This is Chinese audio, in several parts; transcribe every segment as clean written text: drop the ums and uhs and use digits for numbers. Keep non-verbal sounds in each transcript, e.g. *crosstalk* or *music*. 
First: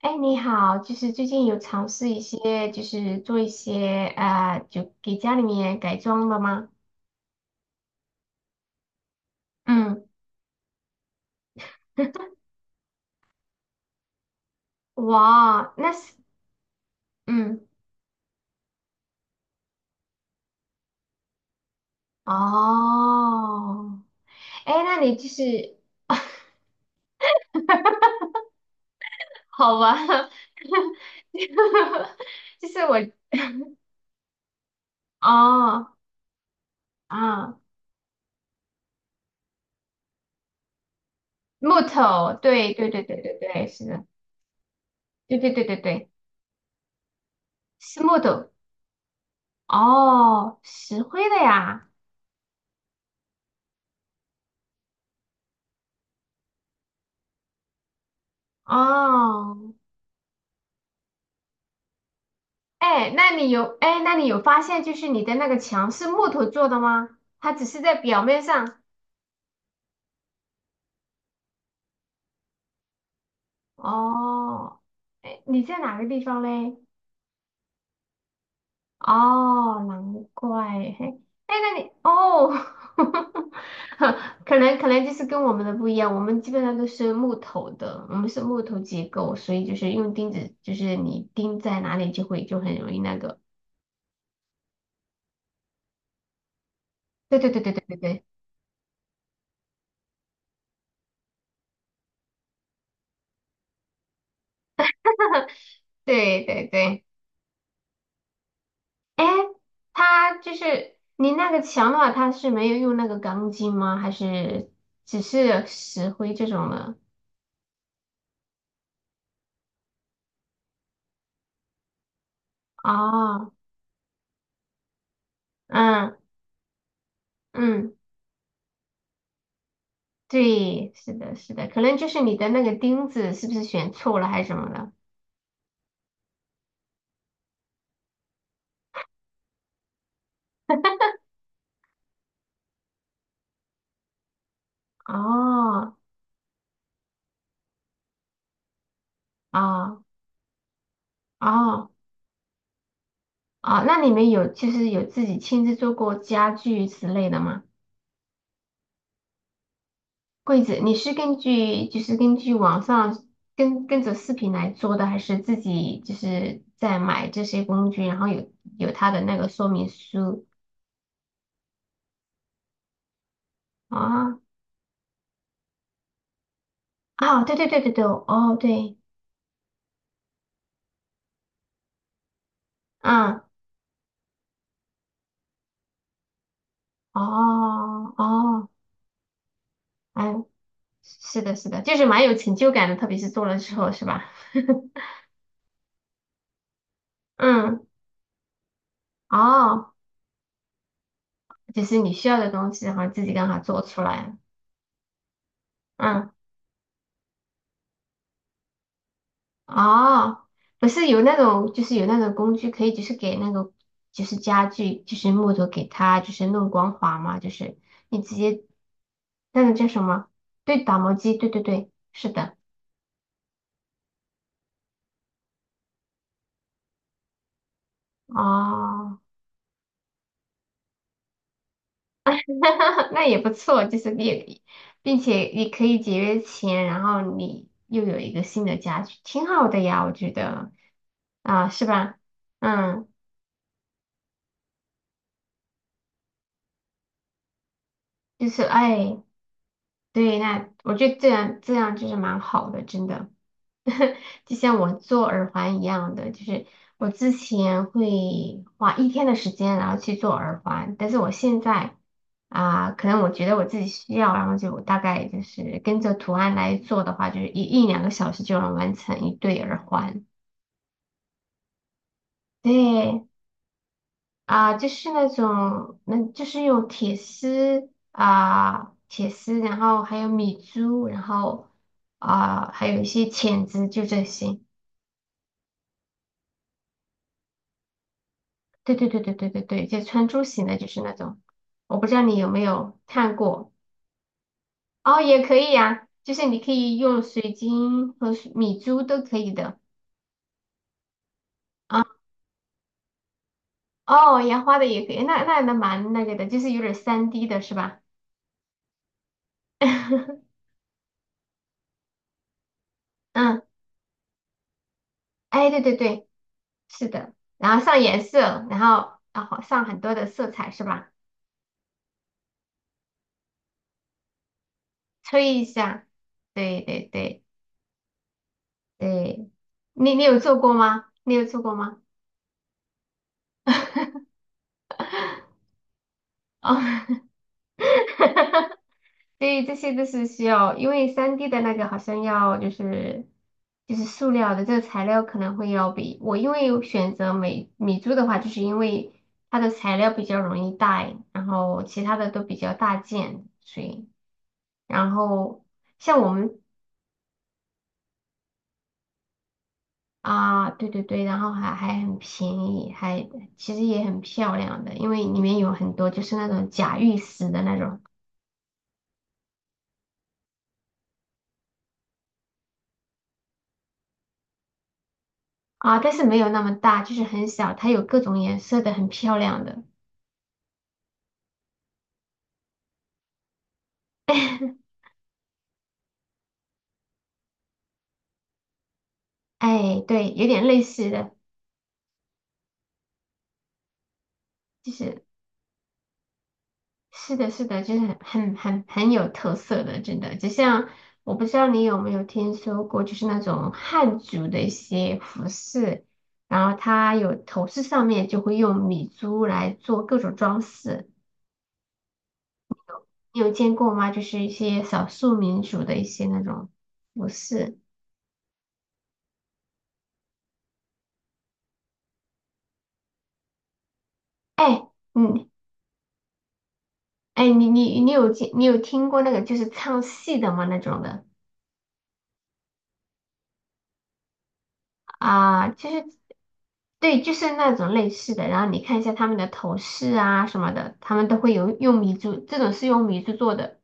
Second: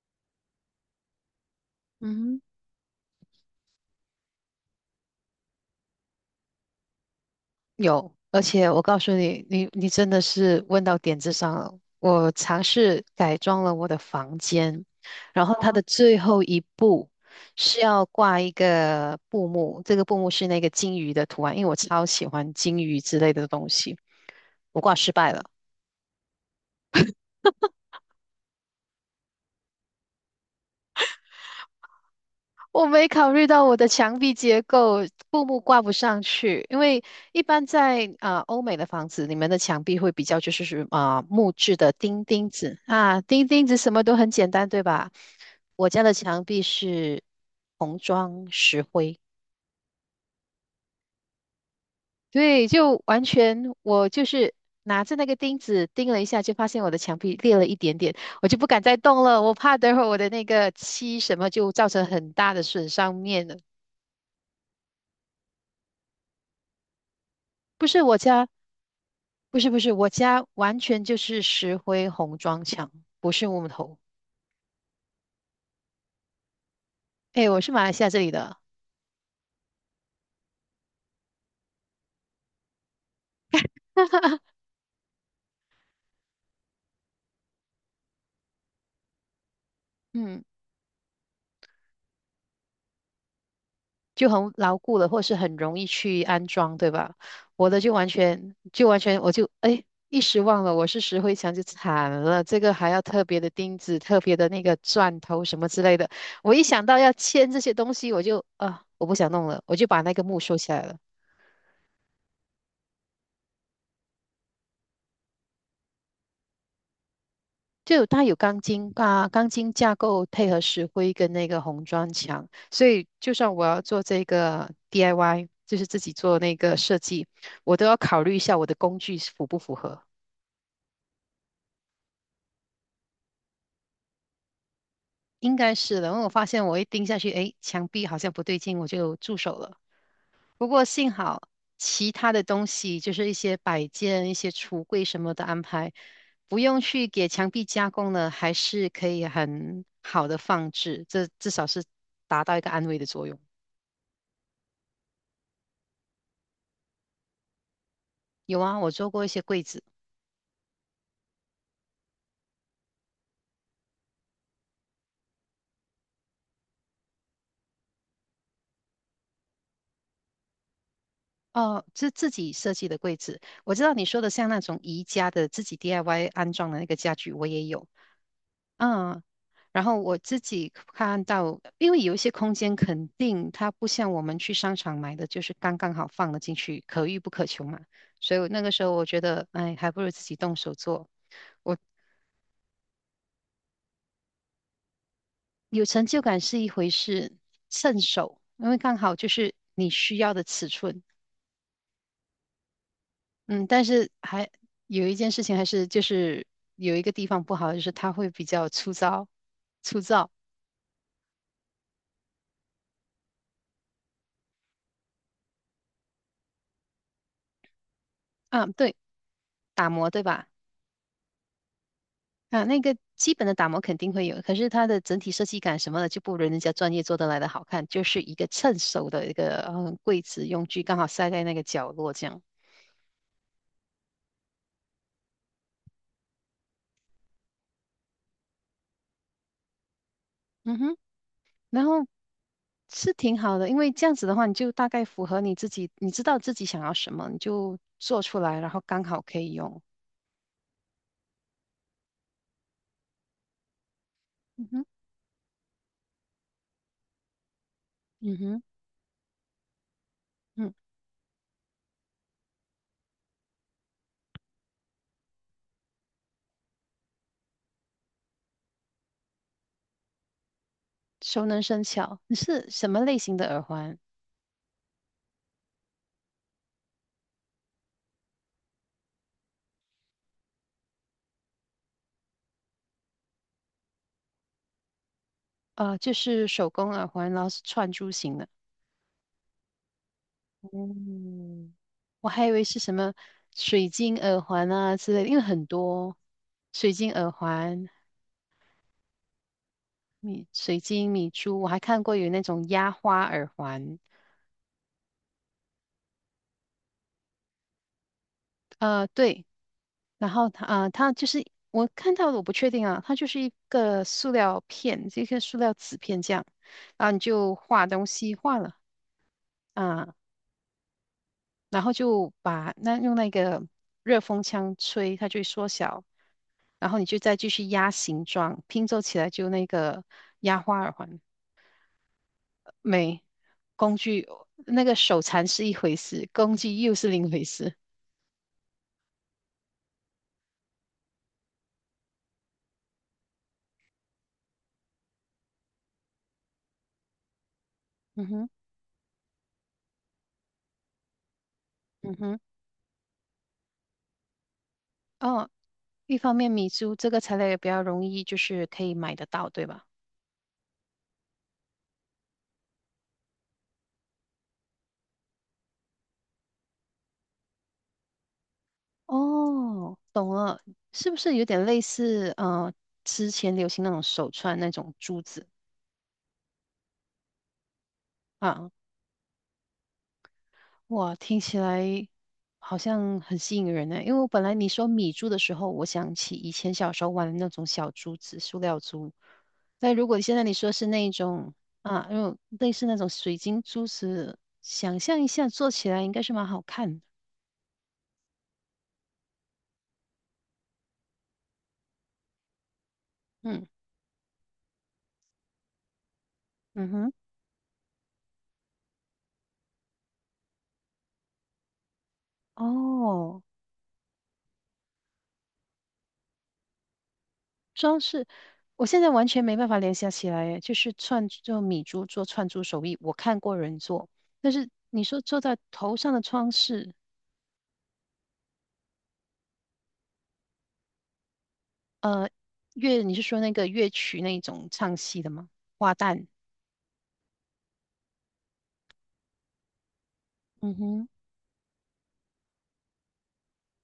哎，你好，就是最近有尝试一嗯，些，就是做一些就给家里面改装的吗？有，而且我告诉你，你嗯，真的是问到点子上了。我 *laughs* 尝试改装了我的房间，然后哇，它的那是，最后一步嗯，是要挂一个布幕，这个布幕是那个金鱼的图案，因为我超喜欢金鱼之类的东西，哦，哎，我挂那失你就败了。是好吧，*laughs* 就是我我，没考虑到我的墙壁结构，布幕挂不哦，上去，因为一啊，般在欧美的房子，你们的墙壁会比较就是木质木的钉头，钉对子对对对啊，对钉对，钉子是什么的，都很简单，对吧？对对对对我家对，的墙壁是红是木砖头，石灰，哦，石灰的呀，对，就完全我就是拿着那个钉子钉了一下，就发现我的墙壁裂了一点点，我就不敢再动了，我哦。怕等会儿我的那个漆什么就造成很大的损伤面了。那你有发现就是你的那个墙是木头做的吗？它只是不在是我表面家。上。不是，我家完全就是石灰红砖墙，不是木头。哦，哎，你在哪个地方嘞？哎，我是马来西亚这里的。哦，难怪。嘿，哎，那你哦，*laughs* 可能就是跟我们的不一样，我们基本上都是木头的，我们是木头结构，所以就是用钉嗯，子，就是你钉在哪里就会就很容易那个。就很牢固了，或是很容易去安装，对吧？对对对我对的对就对完对全就完全我就哎一时忘了我是石灰墙就惨了，这个还要特别的钉子、特别的那个钻头什么之类的。对我一对对想到对。要签这些东西，我就我不哎，想弄了，我就把那个它木就收起来是了。你那个墙的话，它是没有用那个钢筋吗？还是只是石灰这种的？就有它有钢筋啊，钢筋架构配合石灰跟那个红砖墙，所以就哦，算我要做这个 DIY,就是自己嗯做那个设计，我都嗯，要考虑一下我的工具符不符合。对，是的，是的，可能就是你的那个钉子是不是选错了还是什么的？应该是的，因为我发现我一盯下去，诶，墙壁好像不对劲，我就住手了。不过幸好其他的东西，就是一些摆件、一些橱柜什么的安排，哦不用去给墙壁加工了，还是可以很哦好的放置，这至少是哦达到一个安慰的作用。哦，那你们有就是有自己亲自做过家具之类的吗？有啊，我做过一些柜子。柜子，你是根据就是根据网上跟着视频来做的，还是自己就是在买这些工具，然后有它的那个说明书哦，是自己设计的柜子。我知道你说的啊？像那种宜家的自己 DIY 安装的那个家具，啊，我对也对对有。对对，哦对，嗯，然后我自己看到，因为有一些空间肯嗯，定它不像我们去商场买的，就是刚刚好放了进去，可遇不可求嘛。哦所以我那哦，个时候我觉得，哎，还不如自哎，己动手做。是的，是我的，就是蛮有成就感的，特别是做了之后，是吧？有成就感是一回事，*laughs* 嗯，趁手，因为刚好就是你哦，需要的尺寸，就是你需要的东西，然后自己刚好嗯，做但出是来，还有一件事情，还是就嗯。是有一个地方不好，就是它会比较粗糙，粗糙。哦，不是有那种，就是有那种工具可以，就是给那个，就是家具，就是木头给它，就是弄光滑嘛，就是你直接啊，对，那个叫打什磨，对么？吧？对，打磨机，对对对，是的，啊，那个基本的打磨肯定会有，可是它的整体设计感什么的就不如人家专业做得来的好看，就是一个趁手哦，的一个柜子用具，刚好塞在那个角落这样。*laughs* 那也不错，就是也，并且也可以节约钱，然后你又有一个新的家具，挺好的呀，我觉得嗯哼，啊，然是后吧？嗯，是挺好的，因为这样子的话，你就大概符合你自己，你知道自己想要什么，你就做出就来，是然后刚哎，好可以用。对，那我觉得这样这样就是蛮好的，真的。*laughs* 就嗯像哼，我做耳环一样的，就是我之前嗯哼。会花一天的时间，然后去做耳嗯。环，但是我现在啊、可能我觉得我自己需要，然后就大概就是跟着图案来做的话，就是一两个小时就能完成一对耳环。熟能生巧。你是什么类对型的耳环？啊、就是那种，那就是用铁丝啊、铁丝，然后还有米珠，然后啊、还有一些钳子，就这些。就是手工耳环，然后是串珠型的。对对对对对对对，就穿珠型的，就是那种，嗯，我不知道我你还有以没为是什有么看过水晶耳环啊之哦，类的，因为也可很以呀、多就是你可水以晶用耳水环、晶和水米珠都可以的米水晶米珠，我还看啊，过有那种压花耳环。哦，烟花的也可以，那蛮那个的，就是有点三 d 的是吧？对，然后它 *laughs* 啊、呃它就是我看到的，我不确定啊，它就是一嗯，个塑料片，这个塑哎，料对对纸片对，这样，然是后你的，就然后画上东颜西画色，了然后上很啊、多的色彩是吧？然后就把那用那个热风枪吹，它就会吹一缩小，下，对然后对你就再对继续压形状，拼凑起来就对，那个你有做压过花耳吗？环。你有做过吗？没，工 *laughs* 具那个手残是一回事，工具又是哦，另一回事。*laughs* 对，这些都是需要，因为三 d 的那个好像要就是塑料的这个材料可能会要比我因为选择美米珠嗯的话，哼，就是因为它的材料比较容易带，然后其嗯他的哼，都比较大件，所以然哦，后一像我方面们米珠这个材料也比较容易，就是可以买得到，对吧？啊，对对对，然后还很便宜，还其实也很漂亮的，因为里面有很多就是那种假玉石的那种哦，懂了，是不是有点类似之前流行那种手串那种珠子啊，但是没有那么大，就是很小，它有各种颜啊？色的，很漂亮的。哇，听起来好像很吸引人呢。因为我本来你 *laughs* 说米珠的时候，我想起以前小时候玩的那种小珠子、塑料珠。但哎，如果对，现在有你点说类是那似一的，种啊，用类似那种水晶珠子，就想象是一下做起来应该是蛮好看的。是的，是的，就是很有特色的，真的。就像我不知道你有没有听说过，就是那嗯种汉族的一些服饰，然后嗯哼，它有头饰上面就会用米珠来做各种装饰，你哦，有见过吗？就是一些少数民族的一些那种服饰。装饰，我现在完全没办法联想起来，就是米珠做串珠手艺，我看过人做，但是哎，你说做嗯，在头上的装饰。哎，你有听过那个就是唱戏的吗？那种的。呃，乐，你是说那个乐曲那种唱戏的吗？啊，其花实旦，对，就是那种类似的。然后你看一下他们的头饰啊什么嗯的，哼，他们都会有用米珠，这种是用米珠做的。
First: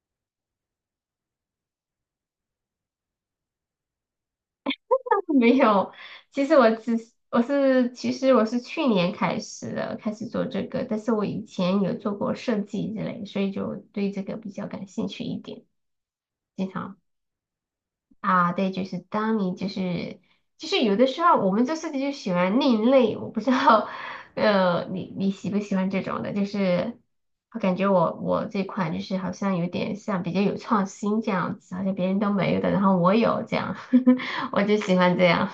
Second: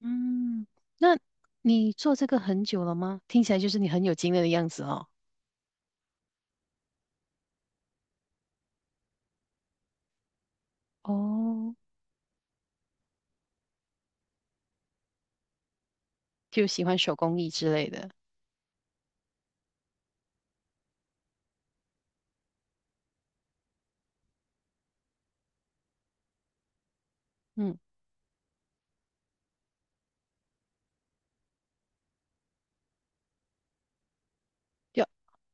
嗯，那你做这个很久了吗？听起来就是你很有经验的样子哦。*laughs* 没有，其实我是去年开始的，开始做这个，但是我以哦，前有做过设计之类，所以就对这个比较感兴趣一点，就经喜欢常。手工艺之类的，啊，对，就是当你就是有的时候我们做设计就喜欢另类，我不知道，*laughs* 你喜不喜欢这种的？就是我感嗯，觉我这款就是好像有点像比较有创新这样子，好像别人都没有的，然后我有这样，*laughs* 我就喜就欢这样。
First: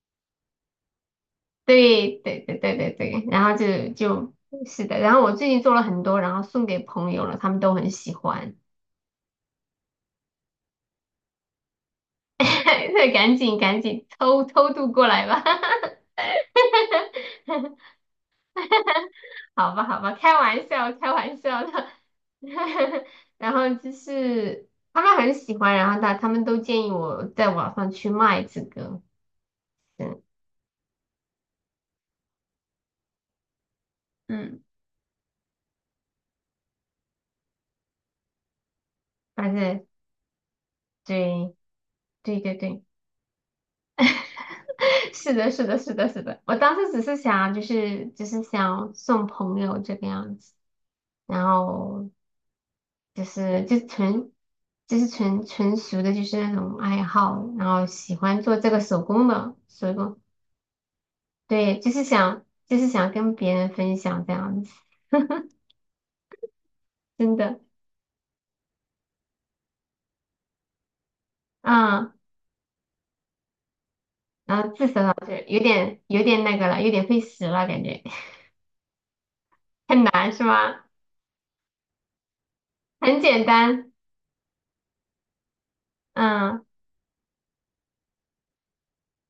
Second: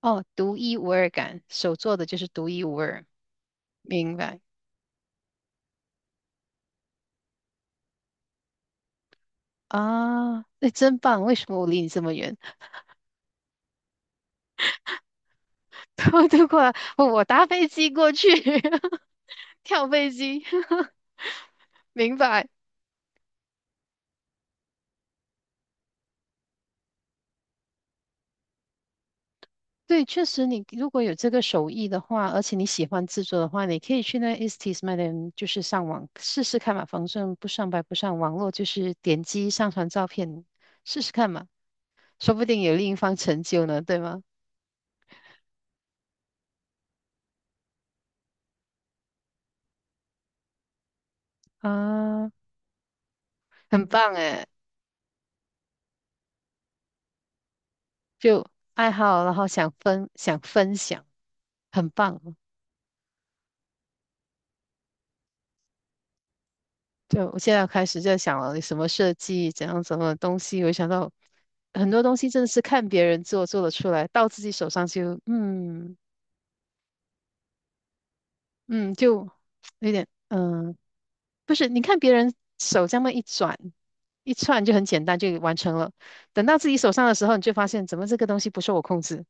哦，独一无二感，手做的对就是对独对一对无对二，对，然后就明就白是的，然后我最近做了很多，然后送给朋友了，他们都很喜欢，啊？那真棒，为什么我离你这么远？*laughs* 对，赶紧赶紧偷偷渡过来吧。*laughs* *laughs* 我都过来，我搭飞机过去，*laughs* 好吧，跳好飞吧，开机，玩 *laughs* 笑，开玩笑的。明白。*laughs* 然后就是他们很喜欢，然后他们都建议我在网上去卖这个，对，嗯，确实你如果有这个手艺的话，而且你喜欢制作的话，你可以去那 e s 嗯，t s m a d 就是上网试试看嘛，反正不上白不上，网络就是点击但上是传照片试试看嘛，对，说对不对定有对，另一方成就呢，对吗？*laughs* 是的，是的，是的，是的。我当时只是想，就是想送朋友这个样子，然后啊，就是就很棒纯诶，就是纯属的，就是那种爱好，然后喜欢就做这个爱手好，工然后的手工。想分享，对，就很是棒哦。想，就是想跟别人分享这样子，就真我现的，在开始在想了，你什么设计，怎样什么东西，我想到很多嗯，东西真的是看别人做得出来，到自己然后手自上首老就师有嗯。点有点那个了，有点费时了，感觉 嗯，就 *laughs* 有很点，难是吗？不是，你看别人手这么很一简转单，一串就很简单就完成了，等到嗯，自己手上的时候，你就发现怎么这个东西不受我控制。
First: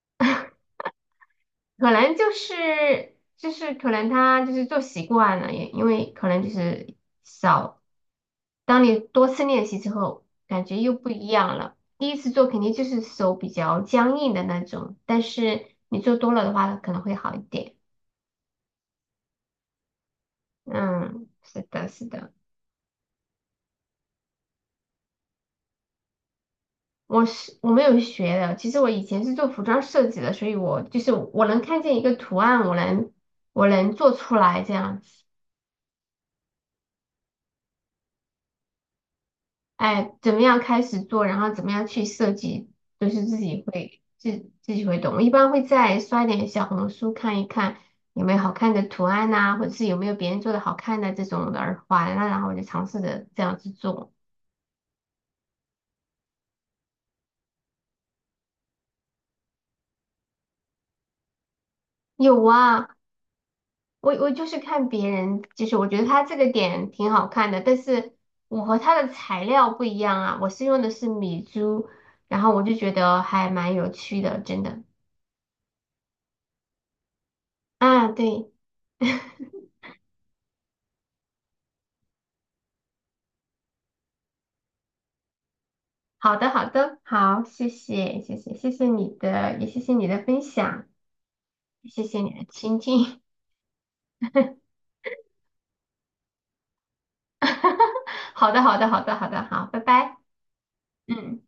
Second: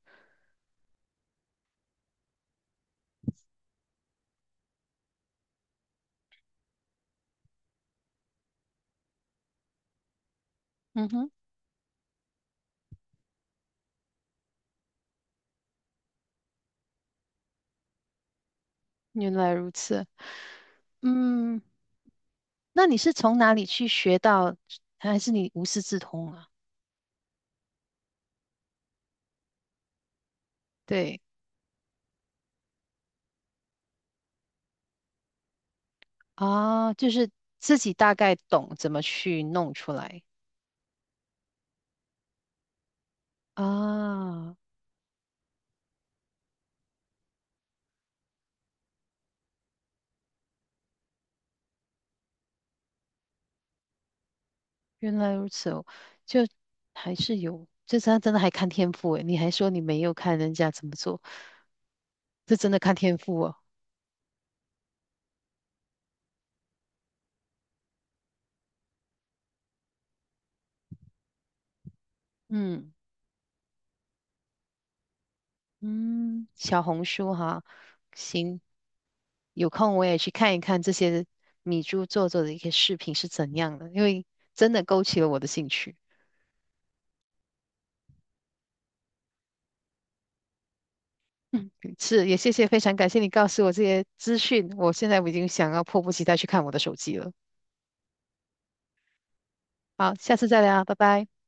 可能就是就是可能他就是做习惯了，也因为可能就是少，当你多次练习之后，感觉又嗯不一哼，样了。第一次做肯定就是手比较僵硬的那种，但是你做多了的话，可能会好一点。原来如此。嗯，嗯，是的，是的。那你是从哪里去学到，还是你无师自通啊？我没有学的，其实我以前是做服装设计的，所以我就是对我能看见一个图案，我能做出来这样子。啊，就是自己大概懂怎么去弄出哎，来怎么样开始做，然后怎么样去设计，都是自己会自啊。自己会懂。我一般会再刷点小红书看一看有没有好看的图案呐、或者是有没有别人做的好看的这种的耳环啊，然后我就尝试着这样子做。原来如此哦，就还是有，这真的还看天赋诶。你还说你没有看人家怎么做。有这真的啊，看天赋哦。我就是看别人，就是我觉得他这个点挺好看的，但是我和他的材料不一样啊，我是用的是米珠，然后我就觉嗯得还蛮有趣的，真的。嗯，小红书哈，啊，对，行，*laughs* 有空我也去看一看这些米珠做的一些视频是怎样的，因为真的勾起了我的兴趣。好的好的，好，谢谢谢谢谢谢你的，也谢谢你的分享，嗯，谢谢是，你也的谢谢，倾非常感听。谢你告诉我这些资讯，我现在我已经想要迫不及待去看我的手机了。*laughs* 好的好的好的好的，好，拜好，拜。下次再聊，拜拜。嗯。